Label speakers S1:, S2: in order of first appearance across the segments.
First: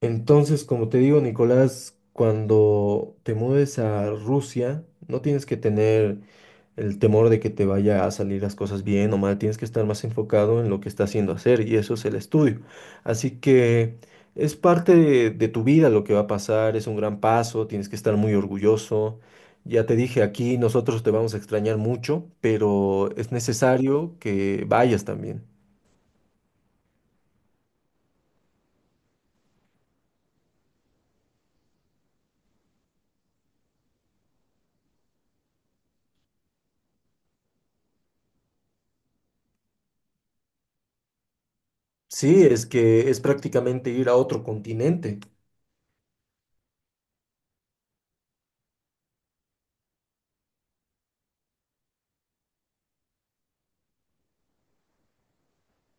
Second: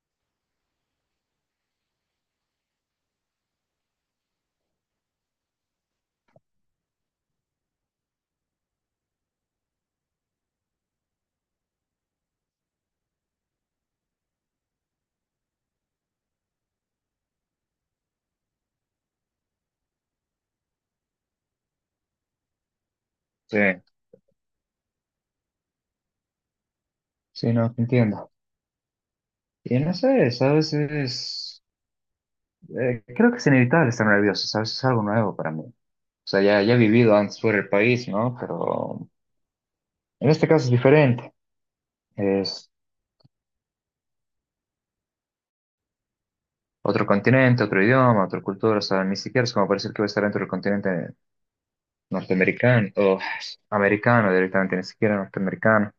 S1: Entonces, como te digo, Nicolás, cuando te mudes a Rusia, no tienes que tener el temor de que te vaya a salir las cosas bien o mal, tienes que estar más enfocado en lo que estás haciendo hacer y eso es el estudio. Así que es parte de tu vida lo que va a pasar, es un gran paso, tienes que estar muy orgulloso. Ya te dije, aquí nosotros te vamos a extrañar mucho, pero es
S2: Sí,
S1: necesario que vayas también.
S2: sí, no, te entiendo. Y no sé, es a veces creo que es inevitable estar nervioso, ¿sabes? Es algo nuevo para mí. O sea, ya he vivido antes fuera del país, ¿no? Pero en este caso es diferente.
S1: Sí, es
S2: Es
S1: que es prácticamente ir a otro continente.
S2: otro continente, otro idioma, otra cultura. O sea, ni siquiera es como parecer que voy a estar dentro del continente norteamericano o americano directamente, ni siquiera norteamericano.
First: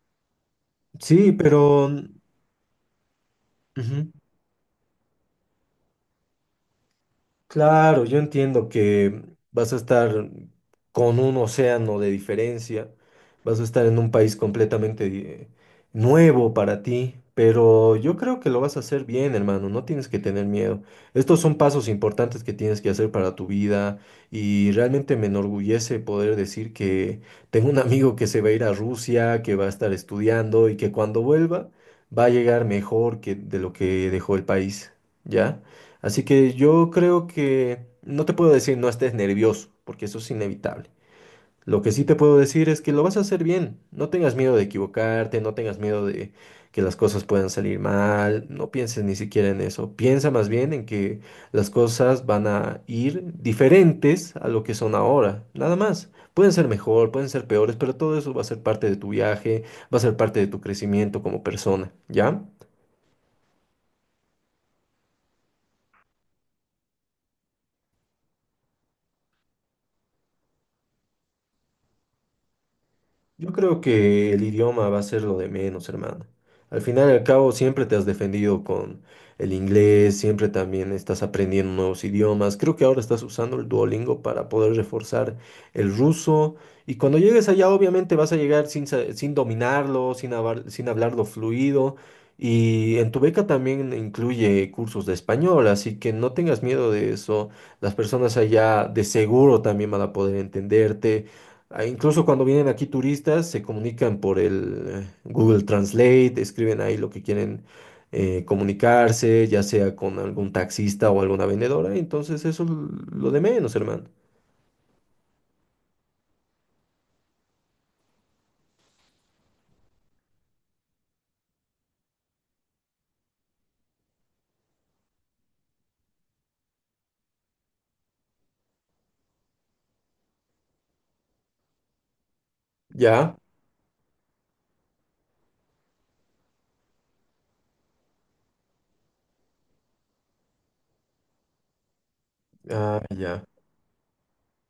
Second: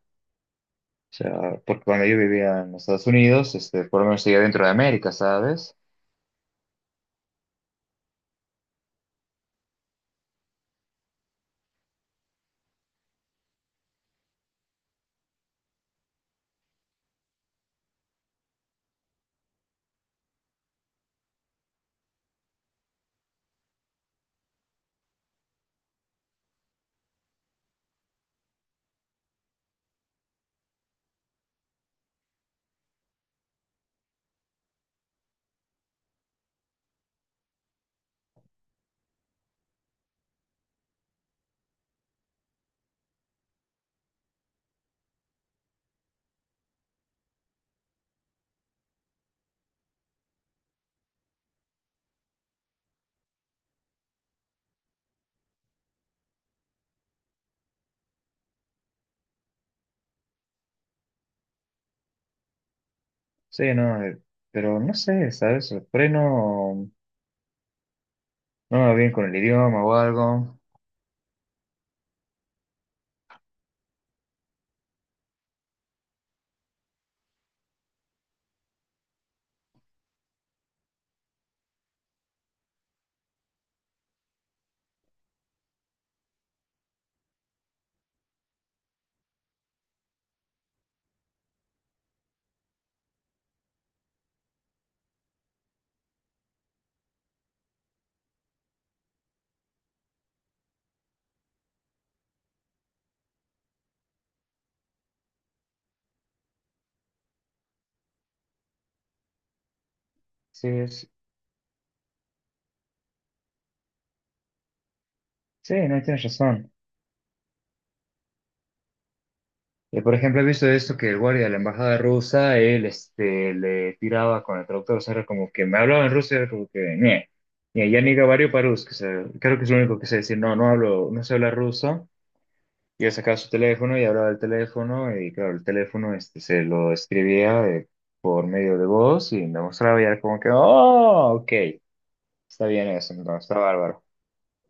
S2: O
S1: Sí,
S2: sea, porque
S1: pero...
S2: cuando yo vivía en Estados Unidos, este, por lo
S1: ujú.
S2: menos seguía dentro de América, ¿sabes?
S1: Claro, yo entiendo que vas a estar con un océano de diferencia, vas a estar en un país completamente nuevo para ti, pero yo creo que lo vas a hacer bien, hermano, no tienes que tener miedo. Estos son pasos importantes que tienes que hacer para tu vida y realmente me enorgullece poder decir que tengo un amigo que se va a ir a Rusia, que va a estar estudiando y que cuando vuelva va a llegar mejor que de lo que dejó el país, ¿ya? Así que yo creo que no te puedo decir no estés nervioso, porque eso es inevitable. Lo que sí te puedo decir es que lo vas a hacer bien. No tengas miedo de equivocarte, no tengas miedo de que las cosas puedan salir mal, no pienses ni siquiera en eso. Piensa más bien en que las cosas van a ir diferentes a lo que son ahora, nada más. Pueden ser mejor, pueden ser peores, pero todo eso va a ser parte de tu viaje, va a ser parte de tu crecimiento como persona, ¿ya?
S2: Sí, no, pero no sé, ¿sabes? Por ahí no. No me va bien con el idioma o algo.
S1: Yo creo que el idioma va a ser lo de menos, hermano. Al final y al cabo, siempre te has defendido con el inglés, siempre también estás aprendiendo nuevos idiomas. Creo que ahora estás usando el Duolingo para poder reforzar el ruso. Y cuando llegues allá, obviamente vas a llegar sin, sin dominarlo, sin, sin hablarlo fluido. Y en tu beca también incluye cursos de español, así que no tengas miedo de eso. Las personas allá de seguro también van a poder entenderte. Ah, incluso cuando vienen aquí turistas, se comunican por el Google Translate, escriben ahí lo que quieren comunicarse, ya sea con algún
S2: Sí,
S1: taxista
S2: es-
S1: o alguna vendedora. Entonces, eso es lo de menos, hermano.
S2: sí, no tienes razón. Por ejemplo, he visto esto que el guardia de la embajada rusa, él este, le tiraba con el traductor, o sea, era como que me hablaba en ruso, era como que, "Nie, nie, ya ni gabario parus, que se- creo que es lo único que sé decir, no, no hablo, no sé hablar ruso". Y él
S1: Ya,
S2: sacaba su teléfono y hablaba del teléfono, y claro, el teléfono este, se lo escribía por medio de voz y me mostraba y era como que, oh, ok, está bien
S1: ah,
S2: eso, no,
S1: ya.
S2: está bárbaro.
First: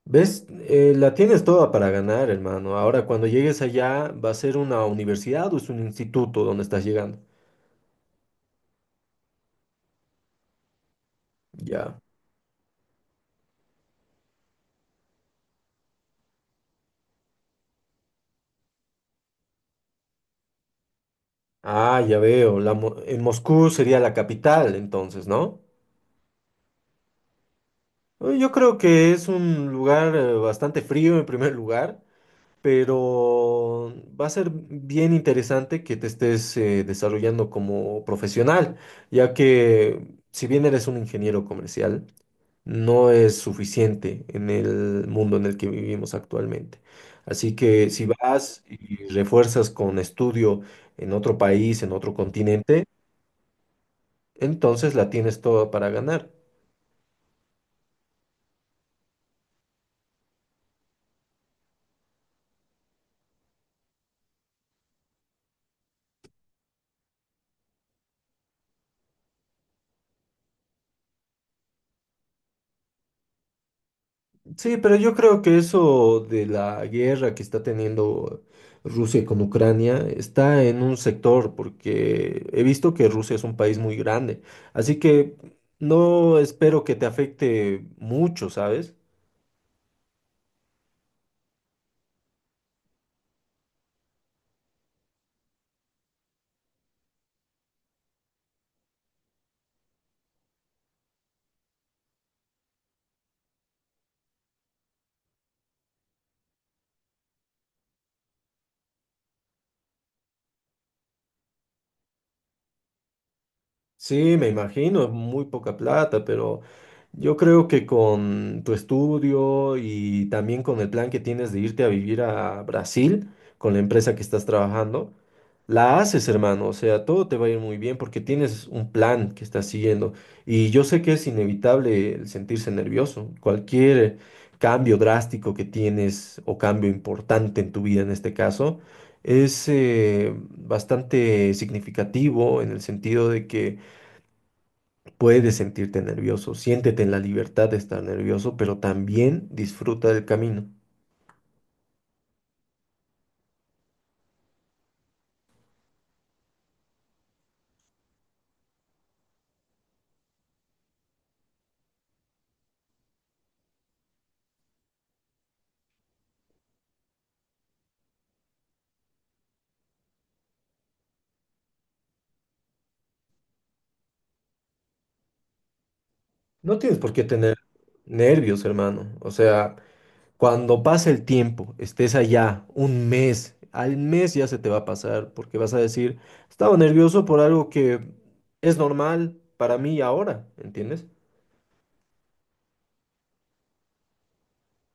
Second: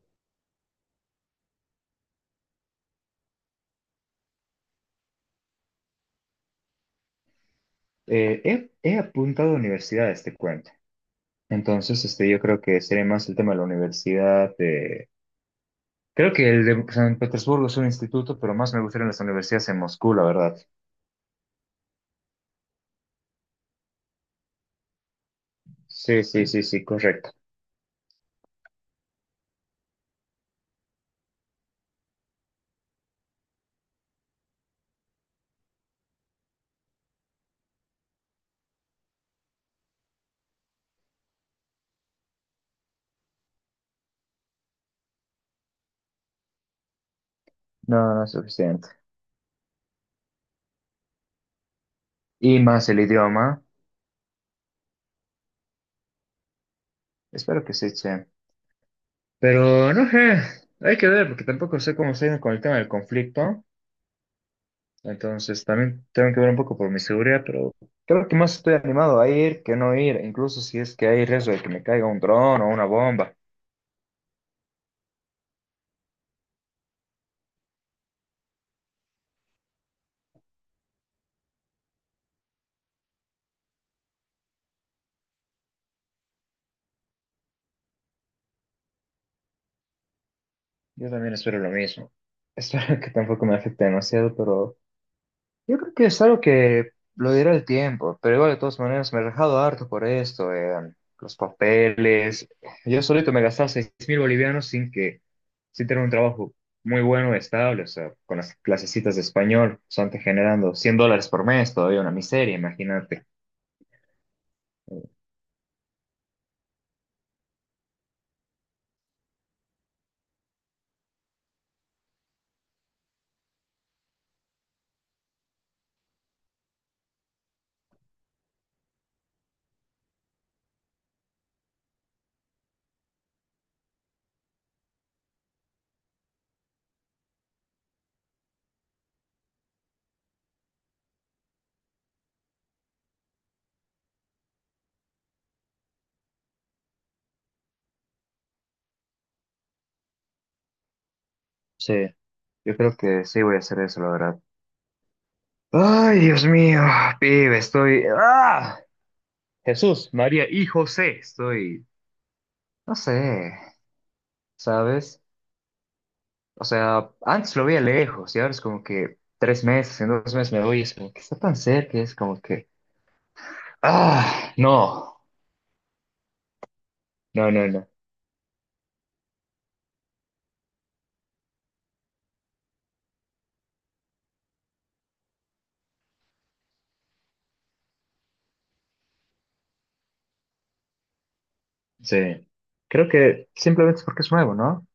S1: ¿Ves? La tienes toda para ganar, hermano. Ahora, cuando llegues allá, ¿va a ser una universidad o es un instituto donde estás llegando?
S2: He apuntado a universidades, te cuento.
S1: Ya.
S2: Entonces, este, yo creo que sería más el tema de la universidad. Creo que el de San Petersburgo es un instituto, pero más me gustarían las universidades en Moscú, la verdad.
S1: Ah, ya veo. En Moscú sería la capital, entonces, ¿no?
S2: Sí, sí, sí, sí, correcto.
S1: Yo creo que es un lugar bastante frío en primer lugar, pero va a ser bien interesante que te estés desarrollando como profesional, ya que si bien eres un ingeniero comercial, no es suficiente en el mundo en el que vivimos actualmente. Así que
S2: No,
S1: si
S2: no es
S1: vas
S2: suficiente.
S1: y refuerzas con estudio en otro país, en otro
S2: Y
S1: continente,
S2: más el idioma.
S1: entonces la tienes toda para ganar.
S2: Espero que sí, che. Pero no sé, hay que ver, porque tampoco sé cómo se viene con el tema del conflicto. Entonces también tengo que ver un poco por mi seguridad, pero creo que más estoy animado a ir que no ir, incluso si es que hay riesgo de que me caiga un dron o una bomba.
S1: Sí, pero yo creo que eso de la guerra que está teniendo Rusia con Ucrania está en un sector, porque he visto que Rusia es un país muy grande, así que no espero que te afecte mucho, ¿sabes?
S2: Yo también espero lo mismo. Espero que tampoco me afecte demasiado, pero... Yo creo que es algo que lo dirá el tiempo, pero igual de todas maneras me he rajado harto por esto, los papeles. Yo solito me gastaba 6000 bolivianos sin que, sin tener un trabajo muy bueno, estable, o sea, con las clasecitas de español, solamente generando 100 dólares por mes, todavía una miseria, imagínate.
S1: Sí, me imagino, es muy poca plata, pero yo creo que con tu estudio y también con el plan que tienes de irte a vivir a Brasil con la empresa que estás trabajando, la haces, hermano, o sea, todo te va a ir muy bien porque tienes un plan que estás siguiendo. Y yo sé que es inevitable el sentirse nervioso. Cualquier cambio drástico que tienes o cambio importante en tu vida en este caso, es bastante significativo en el sentido de que puedes sentirte nervioso, siéntete en la libertad de estar nervioso, pero también disfruta del camino.
S2: Sí, yo creo que sí voy a hacer eso, la verdad. Ay, Dios mío, pibe, estoy... ¡Ah! Jesús, María y José, estoy... No sé, ¿sabes? O sea, antes lo veía lejos y ahora es como que 3 meses, en 2 meses me voy y es como que está tan cerca, es como que, ah, no,
S1: No tienes por qué
S2: no,
S1: tener
S2: no, no.
S1: nervios, hermano. O sea, cuando pase el tiempo, estés allá un mes, al mes ya se te va a pasar porque vas a decir, estaba nervioso por algo que es normal para mí ahora, ¿entiendes?
S2: Sí, creo que simplemente es porque es nuevo, ¿no?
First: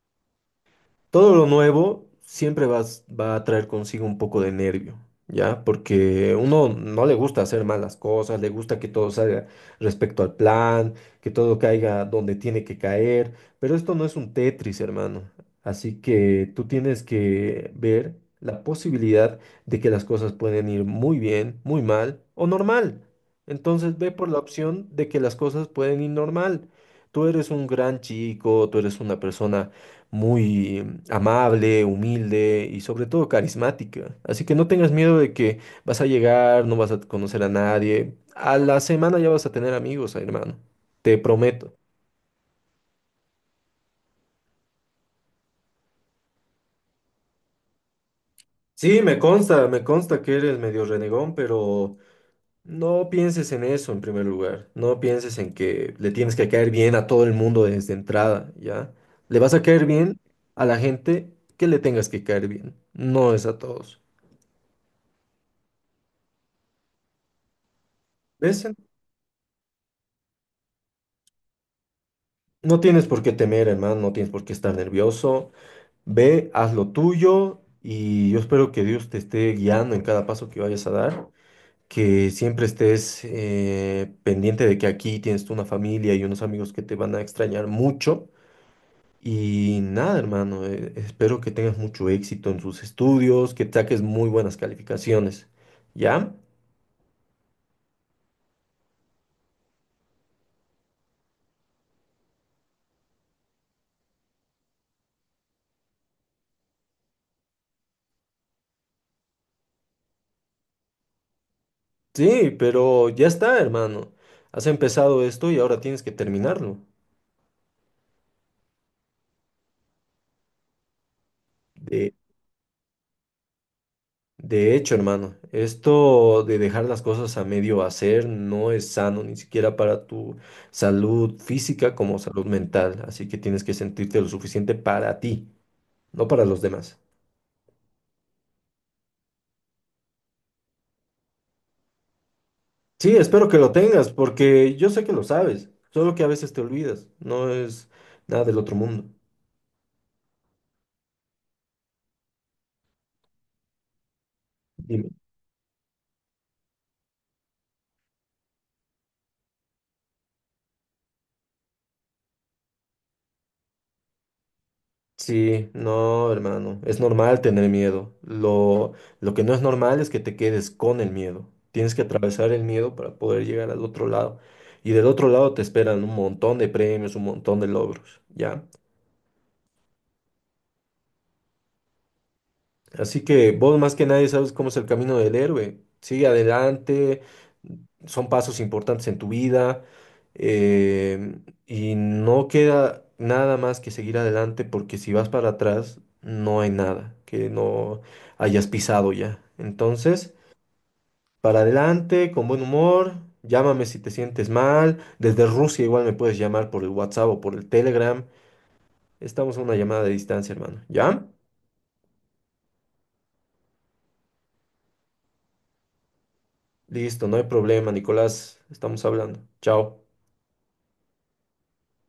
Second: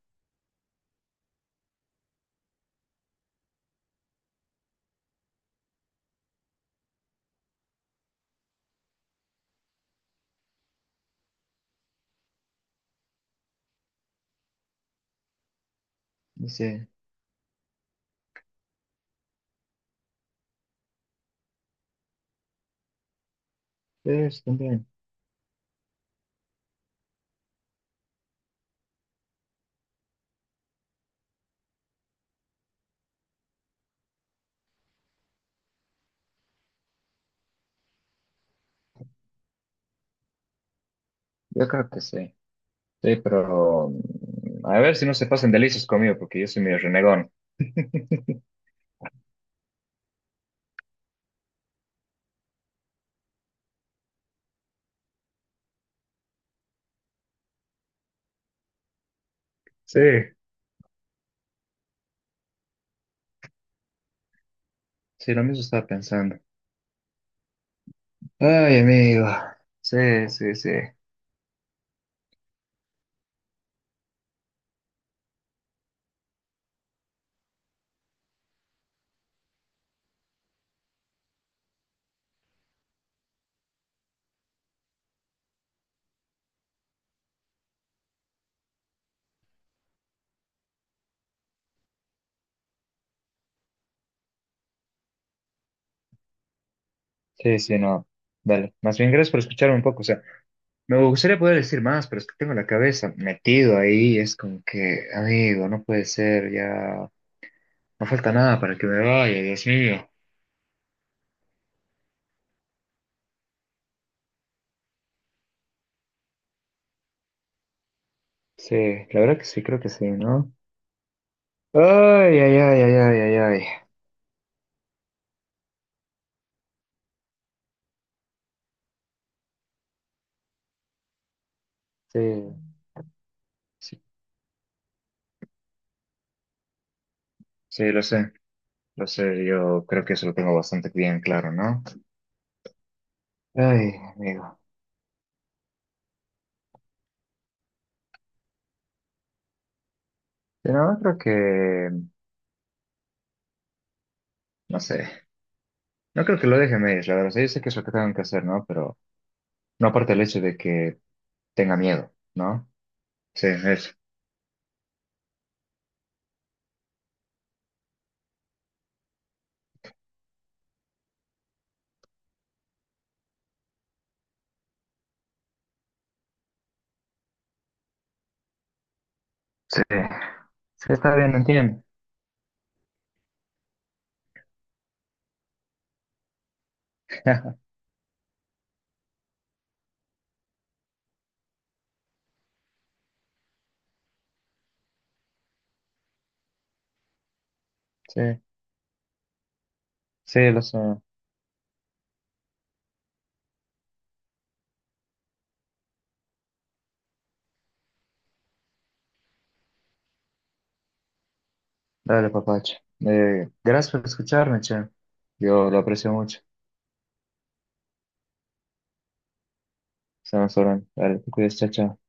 S1: Todo lo nuevo siempre va a traer consigo un poco de nervio, ¿ya? Porque uno no le gusta hacer malas cosas, le gusta que todo salga respecto al plan, que todo caiga donde tiene que caer, pero esto no es un Tetris, hermano. Así que tú
S2: Dice,
S1: tienes que ver la posibilidad de que las cosas pueden ir muy bien, muy mal o normal. Entonces ve por la
S2: es también.
S1: opción de que las cosas pueden ir normal. Tú eres un gran chico, tú eres una persona muy amable, humilde y sobre todo carismática. Así que no tengas miedo de que vas a llegar, no vas a conocer a nadie. A la semana ya vas a tener amigos, hermano. Te
S2: Yo
S1: prometo.
S2: creo que sí. Sí, pero mm, a ver si no se pasan de listos conmigo porque yo soy medio renegón.
S1: Sí, me consta que eres medio renegón, pero no pienses en eso en primer lugar. No pienses en que le tienes que caer bien a todo el mundo desde entrada, ¿ya? Le vas a caer
S2: Sí,
S1: bien a la gente que le tengas que caer bien, no es a todos.
S2: sí, lo mismo estaba pensando.
S1: ¿Ves?
S2: Ay, amigo. Sí, sí, sí.
S1: No tienes por qué temer, hermano, no tienes por qué estar nervioso. Ve, haz lo tuyo y yo espero que Dios te esté guiando en cada paso que vayas a dar, que siempre estés pendiente de que aquí tienes tú una familia y unos amigos que te van a extrañar mucho. Y nada, hermano, espero que tengas mucho éxito en tus estudios, que saques muy buenas calificaciones. ¿Ya?
S2: Sí, sí, no. Dale. Más bien, gracias por escucharme un poco. O sea, me gustaría poder decir más, pero es que tengo la cabeza metido ahí, es como que, amigo, no puede ser, ya no falta nada para que me vaya, Dios mío.
S1: Sí, pero ya está, hermano. Has empezado esto y ahora tienes que terminarlo.
S2: Sí, la verdad que sí, creo que sí, ¿no? Ay, ay, ay, ay, ay, ay, ay.
S1: De hecho, hermano, esto de dejar las cosas a medio hacer no es sano ni siquiera para tu salud física como
S2: Sí,
S1: salud mental, así que tienes que
S2: sí,
S1: sentirte lo suficiente para ti, no para los demás.
S2: sí, lo sé, yo creo que eso lo tengo bastante bien claro, ¿no?
S1: Sí, espero que lo
S2: Ay,
S1: tengas,
S2: amigo.
S1: porque yo sé que lo sabes, solo que a veces te olvidas, no es nada del otro mundo.
S2: Pero no creo que, no
S1: Dime.
S2: sé, no creo que lo deje a medias, la verdad, o sea, yo sé que es lo que tengo que hacer, ¿no? Pero no aparte el hecho de que tenga miedo, ¿no? Sí, eso.
S1: Sí, no, hermano, es normal tener miedo. Lo que no es normal es que te quedes con el miedo. Tienes que atravesar el miedo para poder llegar al otro lado. Y del otro lado te esperan un montón de premios, un montón de logros, ¿ya?
S2: Sí. Sí, está bien, entiendo.
S1: Así que vos más que nadie sabes cómo es el camino del héroe. Sigue adelante, son pasos importantes en tu vida eh, y no queda nada más que seguir adelante porque si vas para atrás no hay nada que no
S2: Sí,
S1: hayas pisado ya. Entonces,
S2: sí, lo sé.
S1: para adelante, con buen humor, llámame si te sientes mal. Desde Rusia igual me puedes llamar por el WhatsApp o por el Telegram. Estamos a una llamada de distancia, hermano. ¿Ya?
S2: Dale, papacho. Gracias por escucharme, che. Yo lo aprecio mucho.
S1: Listo, no hay problema, Nicolás. Estamos hablando. Chao.
S2: Estamos hablando. Dale, te cuidas, chao, chao.